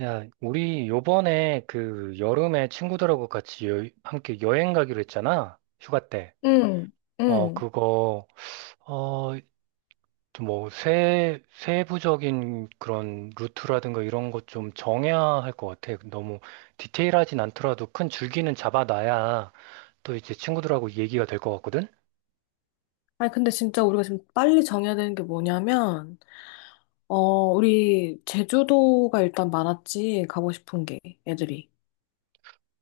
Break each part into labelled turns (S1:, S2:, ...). S1: 야, 우리 요번에 그 여름에 친구들하고 같이 함께 여행 가기로 했잖아. 휴가 때.
S2: 응,
S1: 어,
S2: 응.
S1: 그거, 어, 세부적인 그런 루트라든가 이런 것 좀 정해야 할 것 같아. 너무 디테일하진 않더라도 큰 줄기는 잡아놔야 또 이제 친구들하고 얘기가 될 것 같거든?
S2: 아니, 근데 진짜 우리가 지금 빨리 정해야 되는 게 뭐냐면, 어, 우리 제주도가 일단 많았지, 가고 싶은 게, 애들이.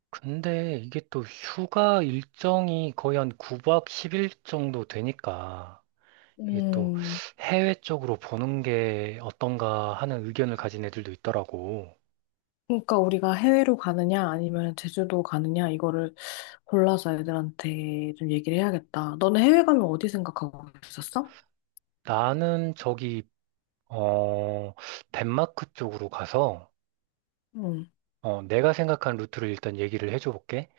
S1: 근데 이게 또 휴가 일정이 거의 한 9박 10일 정도 되니까. 이게 또
S2: 음,
S1: 해외 쪽으로 보는 게 어떤가 하는 의견을 가진 애들도 있더라고.
S2: 그러니까 우리가 해외로 가느냐, 아니면 제주도 가느냐, 이거를 골라서 애들한테 좀 얘기를 해야겠다. 너는 해외 가면 어디 생각하고 있었어?
S1: 나는 저기, 어, 덴마크 쪽으로 가서,
S2: 응,
S1: 내가 생각한 루트를 일단 얘기를 해줘 볼게.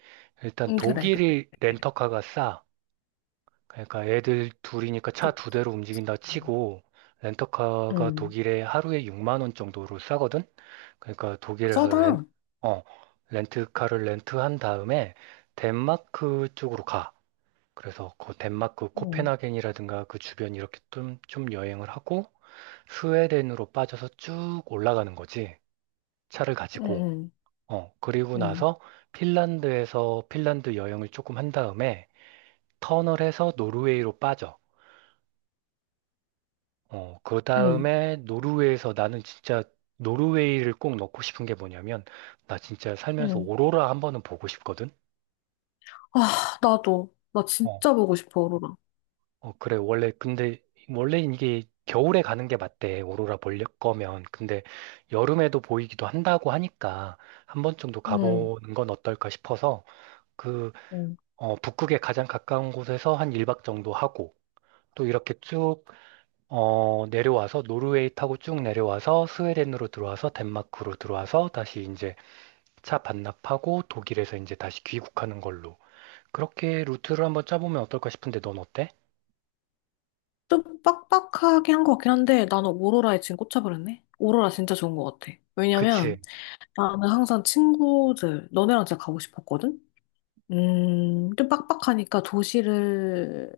S1: 일단
S2: 응, 그래, 그래.
S1: 독일이 렌터카가 싸. 그러니까 애들 둘이니까
S2: 그,
S1: 차 두 대로 움직인다 치고, 렌터카가
S2: 응.
S1: 독일에 하루에 6만 원 정도로 싸거든? 그러니까 독일에서 렌,
S2: 써당.
S1: 어, 렌트카를 렌트한 다음에 덴마크 쪽으로 가. 그래서 그 덴마크
S2: 응,
S1: 코펜하겐이라든가 그 주변 이렇게 좀 여행을 하고 스웨덴으로 빠져서 쭉 올라가는 거지. 차를 가지고.
S2: 응,
S1: 그리고
S2: 응,
S1: 나서 핀란드에서 핀란드 여행을 조금 한 다음에 터널해서 노르웨이로 빠져. 어, 그
S2: 응, 응.
S1: 다음에 노르웨이에서 나는 진짜 노르웨이를 꼭 넣고 싶은 게 뭐냐면 나 진짜 살면서
S2: 응.
S1: 오로라 한 번은 보고 싶거든.
S2: 아, 나도. 나
S1: 어,
S2: 진짜 보고 싶어, 오로라.
S1: 그래. 원래 이게 겨울에 가는 게 맞대. 오로라 볼 거면. 근데 여름에도 보이기도 한다고 하니까 한 번 정도
S2: 응,
S1: 가보는 건 어떨까 싶어서 그,
S2: 응.
S1: 북극에 가장 가까운 곳에서 한 1박 정도 하고 또 이렇게 쭉 내려와서 노르웨이 타고 쭉 내려와서 스웨덴으로 들어와서 덴마크로 들어와서 다시 이제 차 반납하고 독일에서 이제 다시 귀국하는 걸로. 그렇게 루트를 한번 짜보면 어떨까 싶은데 넌 어때?
S2: 좀 빡빡하게 한 것 같긴 한데 나는 오로라에 지금 꽂혀버렸네. 오로라 진짜 좋은 것 같아.
S1: 그치?
S2: 왜냐면 나는 항상 친구들, 너네랑 진짜 가고 싶었거든? 좀 빡빡하니까 도시를,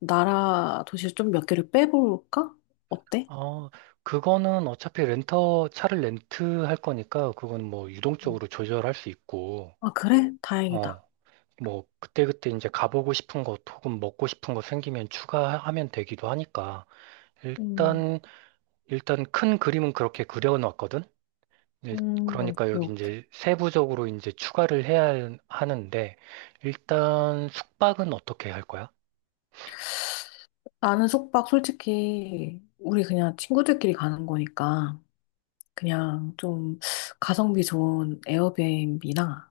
S2: 나라 도시를 좀 몇 개를 빼볼까? 어때?
S1: 어, 차를 렌트할 거니까, 그건 뭐
S2: 음.
S1: 유동적으로 조절할 수 있고,
S2: 아, 그래? 다행이다.
S1: 어, 뭐, 그때그때 이제 가보고 싶은 것 혹은 먹고 싶은 거 생기면 추가하면 되기도 하니까,
S2: 음,
S1: 일단, 일단 큰 그림은 그렇게 그려놨거든? 일- 그러니까
S2: 오케이,
S1: 여기
S2: 오케이.
S1: 이제 세부적으로 이제 하는데, 일단 숙박은 어떻게 할 거야?
S2: 나는 숙박 솔직히 우리 그냥 친구들끼리 가는 거니까. 그냥 좀 가성비 좋은 에어비앤비나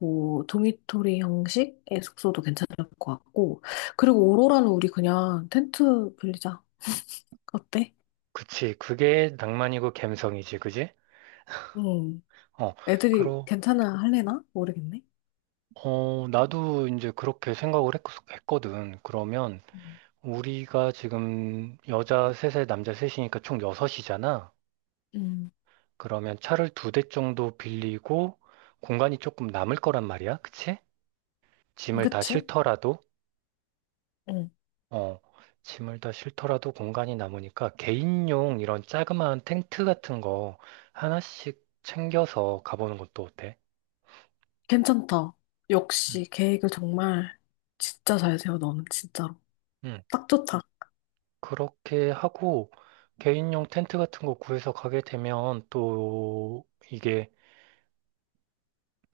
S2: 뭐 도미토리 형식의 숙소도 괜찮을 것 같고 그리고 오로라는 우리 그냥 텐트 빌리자. 어때?
S1: 그치, 그게 낭만이고 갬성이지, 그지?
S2: 응.
S1: 어,
S2: 애들이
S1: 그러,
S2: 괜찮아 할래나? 모르겠네.
S1: 나도 이제 그렇게 생각을 했, 거든 그러면
S2: 음.
S1: 우리가 지금 여자 셋에 남자 셋이니까 총 여섯이잖아.
S2: 음.
S1: 그러면 차를 두 대 정도 빌리고 공간이 조금 남을 거란 말이야. 그치? 짐을 다
S2: 그치?
S1: 싣더라도,
S2: 응.
S1: 어, 짐을 다 싣더라도 공간이 남으니까 개인용 이런 자그마한 텐트 같은 거 하나씩 챙겨서 가보는 것도 어때?
S2: 괜찮다. 역시 계획을 정말 진짜 잘 세워 너는 진짜로.
S1: 응.
S2: 딱 좋다.
S1: 그렇게 하고 개인용 텐트 같은 거 구해서 가게 되면 또 이게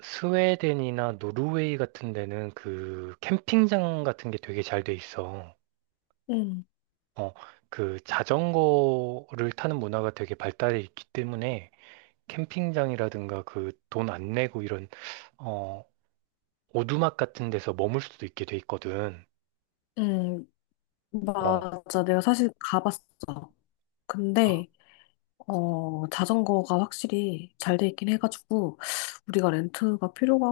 S1: 스웨덴이나 노르웨이 같은 데는 그 캠핑장 같은 게 되게 잘 돼 있어.
S2: 응.
S1: 어, 그 자전거를 타는 문화가 되게 발달해 있기 때문에 캠핑장이라든가 그 돈 안 내고 이런 어, 오두막 같은 데서 머물 수도 있게 돼 있거든.
S2: 응.
S1: 어,
S2: 맞아. 내가 사실 가봤어.
S1: 아,
S2: 근데 자전거가 확실히 잘 돼 있긴 해가지고, 우리가 렌트가 필요가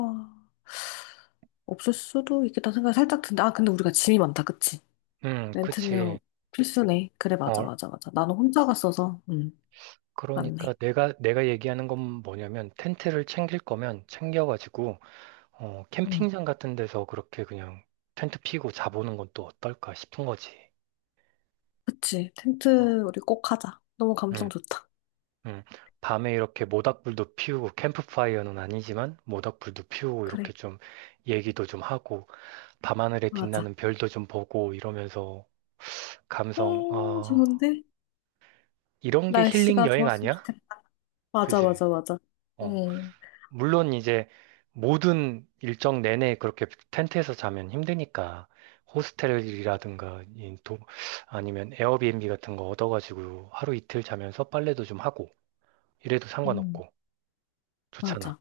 S2: 없을 수도 있겠다 생각이 살짝 든다. 아, 근데 우리가 짐이 많다, 그치? 렌트는
S1: 그치.
S2: 필수네. 그래, 맞아,
S1: 어,
S2: 맞아, 맞아. 나는 혼자 갔어서, 응,
S1: 그러니까
S2: 맞네.
S1: 내가 얘기하는 건 뭐냐면 텐트를 챙길 거면 챙겨가지고
S2: 응,
S1: 캠핑장 같은 데서 그렇게 그냥 텐트 피고 자보는 건 또 어떨까 싶은 거지.
S2: 그치.
S1: 어,
S2: 텐트 우리 꼭 하자. 너무 감성
S1: 응,
S2: 좋다.
S1: 응. 밤에 이렇게 모닥불도 피우고 캠프파이어는 아니지만 모닥불도 피우고
S2: 그래,
S1: 이렇게 좀 얘기도 좀 하고 밤하늘에
S2: 맞아.
S1: 빛나는 별도 좀 보고 이러면서 감성 어,
S2: 좋은데?
S1: 이런 게 힐링
S2: 날씨가
S1: 여행
S2: 좋았으면
S1: 아니야?
S2: 좋겠다. 맞아,
S1: 그지?
S2: 맞아, 맞아.
S1: 어.
S2: 응,
S1: 물론 이제 모든 일정 내내 그렇게 텐트에서 자면 힘드니까 호스텔이라든가 이 도, 아니면 에어비앤비 같은 거 얻어가지고 하루 이틀 자면서 빨래도 좀 하고 이래도
S2: 응,
S1: 상관없고 좋잖아.
S2: 맞아.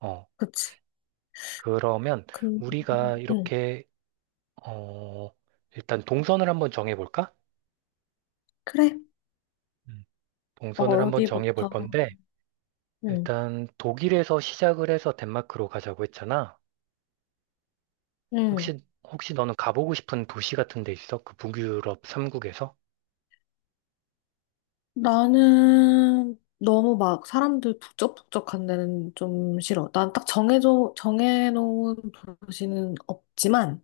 S1: 어,
S2: 그치.
S1: 그러면
S2: 근,
S1: 우리가
S2: 응,
S1: 이렇게 어, 일단 동선을 한번 정해볼까?
S2: 그래.
S1: 음. 동선을 한번 정해볼
S2: 어디부터?
S1: 건데
S2: 응,
S1: 일단 독일에서 시작을 해서 덴마크로 가자고 했잖아.
S2: 응,
S1: 혹시, 혹시 너는 가보고 싶은 도시 같은 데 있어? 그 북유럽 3국에서?
S2: 나는 너무 막 사람들 북적북적한 데는 좀 싫어. 난 딱 정해져, 정해놓은 도시는 없지만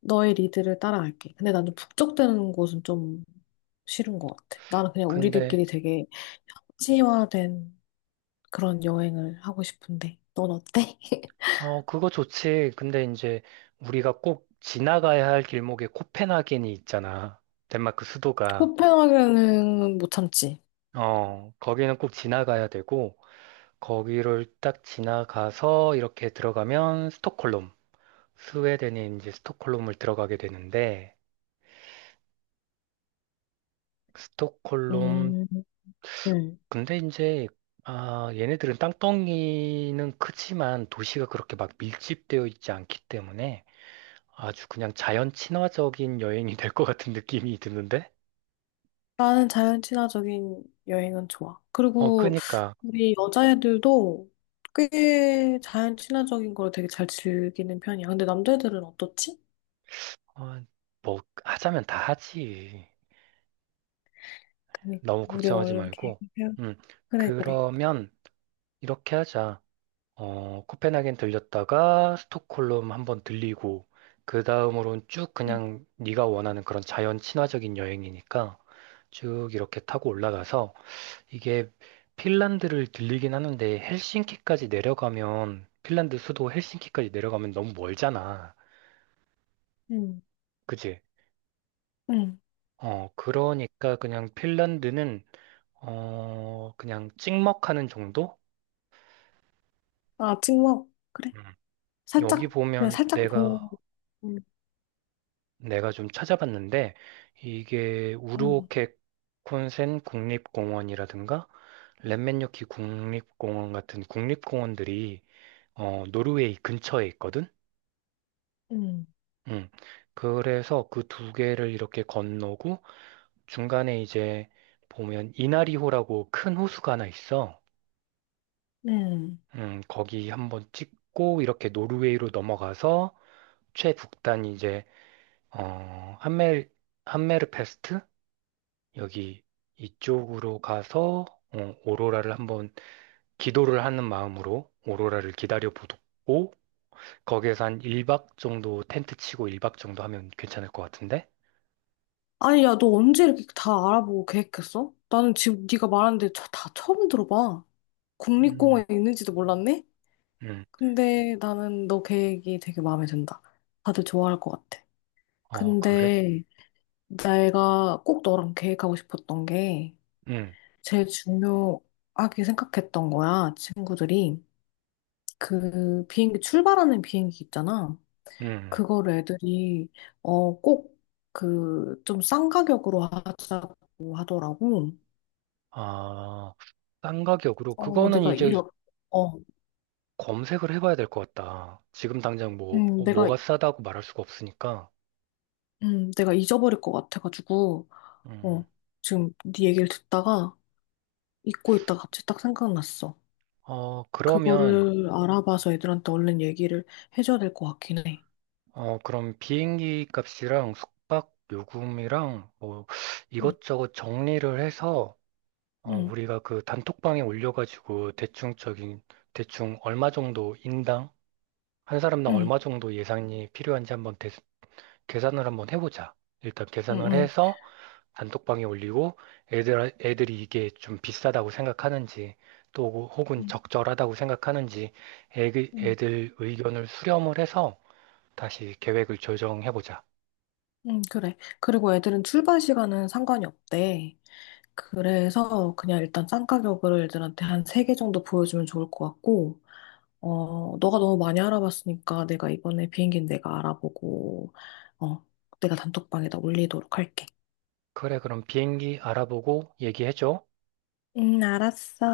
S2: 너의 리드를 따라갈게. 근데 나는 북적대는 곳은 좀 싫은 것 같아. 나는 그냥
S1: 근데,
S2: 우리들끼리 되게 현지화된 그런 여행을 하고 싶은데. 넌 어때?
S1: 그거 좋지. 근데 이제 우리가 꼭 지나가야 할 길목에 코펜하겐이 있잖아. 덴마크 수도가.
S2: 코펜하겐은 못 참지.
S1: 어, 거기는 꼭 지나가야 되고, 거기를 딱 지나가서 이렇게 들어가면 스톡홀름. 스웨덴의 이제 스톡홀름을 들어가게 되는데, 스톡홀름
S2: 음, 응.
S1: 근데 이제 아, 얘네들은 땅덩이는 크지만 도시가 그렇게 막 밀집되어 있지 않기 때문에 아주 그냥 자연 친화적인 여행이 될 것 같은 느낌이 드는데?
S2: 나는 자연 친화적인 여행은 좋아.
S1: 어,
S2: 그리고
S1: 그니까
S2: 우리 여자애들도 꽤 자연 친화적인 걸 되게 잘 즐기는 편이야. 근데 남자애들은 어떻지?
S1: 어, 뭐 하자면 다 하지.
S2: 그러니까
S1: 너무
S2: 우리가
S1: 걱정하지
S2: 얼른
S1: 말고.
S2: 계획을 세워.
S1: 음,
S2: 그래, 그래.
S1: 그러면 이렇게 하자. 어, 코펜하겐 들렸다가 스톡홀름 한번 들리고 그 다음으로는 쭉
S2: 응,
S1: 그냥 네가 원하는 그런 자연 친화적인 여행이니까 쭉 이렇게 타고 올라가서 이게 핀란드를 들리긴 하는데 헬싱키까지 내려가면 핀란드 수도 헬싱키까지 내려가면 너무 멀잖아.
S2: 응,
S1: 그지?
S2: 응.
S1: 어, 그러니까 그냥 핀란드는 어, 그냥 찍먹하는 정도?
S2: 아, 찍먹. 그래.
S1: 음. 여기
S2: 살짝, 그냥
S1: 보면
S2: 살짝
S1: 내가
S2: 보고. 응,
S1: 내가 좀 찾아봤는데 이게
S2: 응,
S1: 우르오케 콘센 국립공원이라든가 렛면요키 국립공원 같은 국립공원들이 어, 노르웨이 근처에 있거든.
S2: 응,
S1: 음. 그래서 그 두 개를 이렇게 건너고 중간에 이제 보면 이나리호라고 큰 호수가 하나 있어.
S2: 응.
S1: 거기 한번 찍고 이렇게 노르웨이로 넘어가서 최북단 이제 어, 한멜 함메르페스트 여기 이쪽으로 가서 어, 오로라를 한번 기도를 하는 마음으로 오로라를 기다려 보고 거기에서 한 1박 정도 텐트 치고 1박 정도 하면 괜찮을 것 같은데?
S2: 아니, 야, 너 언제 이렇게 다 알아보고 계획했어? 나는 지금 네가 말하는데 저 다 처음 들어봐.
S1: 음,
S2: 국립공원에 있는지도 몰랐네?
S1: 음,
S2: 근데 나는 너 계획이 되게 마음에 든다. 다들 좋아할 것 같아.
S1: 어, 그래?
S2: 근데 내가 꼭 너랑 계획하고 싶었던 게
S1: 음,
S2: 제일 중요하게 생각했던 거야. 친구들이 그 비행기 출발하는 비행기 있잖아.
S1: 음.
S2: 그거를 애들이 꼭 그 좀 싼 가격으로 하자고 하더라고.
S1: 아, 싼 가격으로
S2: 어
S1: 그거는
S2: 내가
S1: 이제
S2: 이러 어
S1: 검색을 해봐야 될 것 같다. 지금 당장 뭐
S2: 음,
S1: 어,
S2: 내가
S1: 뭐가 싸다고 말할 수가 없으니까.
S2: 내가 잊어버릴 것 같아가지고 어
S1: 음.
S2: 지금 네 얘기를 듣다가 잊고 있다 갑자기 딱 생각났어.
S1: 어, 그러면
S2: 그거를 알아봐서 애들한테 얼른 얘기를 해줘야 될 것 같긴 해.
S1: 그럼 비행기 값이랑 숙박 요금이랑 뭐
S2: 응,
S1: 이것저것 정리를 해서
S2: 응,
S1: 우리가 그 단톡방에 올려가지고 대충 얼마 정도 인당 한 사람당
S2: 응,
S1: 얼마 정도 예산이 필요한지 계산을 한번 해보자. 일단
S2: 응,
S1: 계산을
S2: 응,
S1: 해서 단톡방에 올리고 애들이 이게 좀 비싸다고 생각하는지 또 혹은
S2: 응,
S1: 적절하다고 생각하는지
S2: 응,
S1: 애들 의견을 수렴을 해서 다시 계획을 조정해보자.
S2: 응, 그래. 그리고 애들은 출발 시간은 상관이 없대. 그래서 그냥 일단 싼 가격을 애들한테 한 3개 정도 보여주면 좋을 것 같고, 너가 너무 많이 알아봤으니까 내가 이번에 비행기는 내가 알아보고, 어, 내가 단톡방에다 올리도록 할게.
S1: 그래, 그럼 비행기 알아보고 얘기해줘.
S2: 응, 알았어.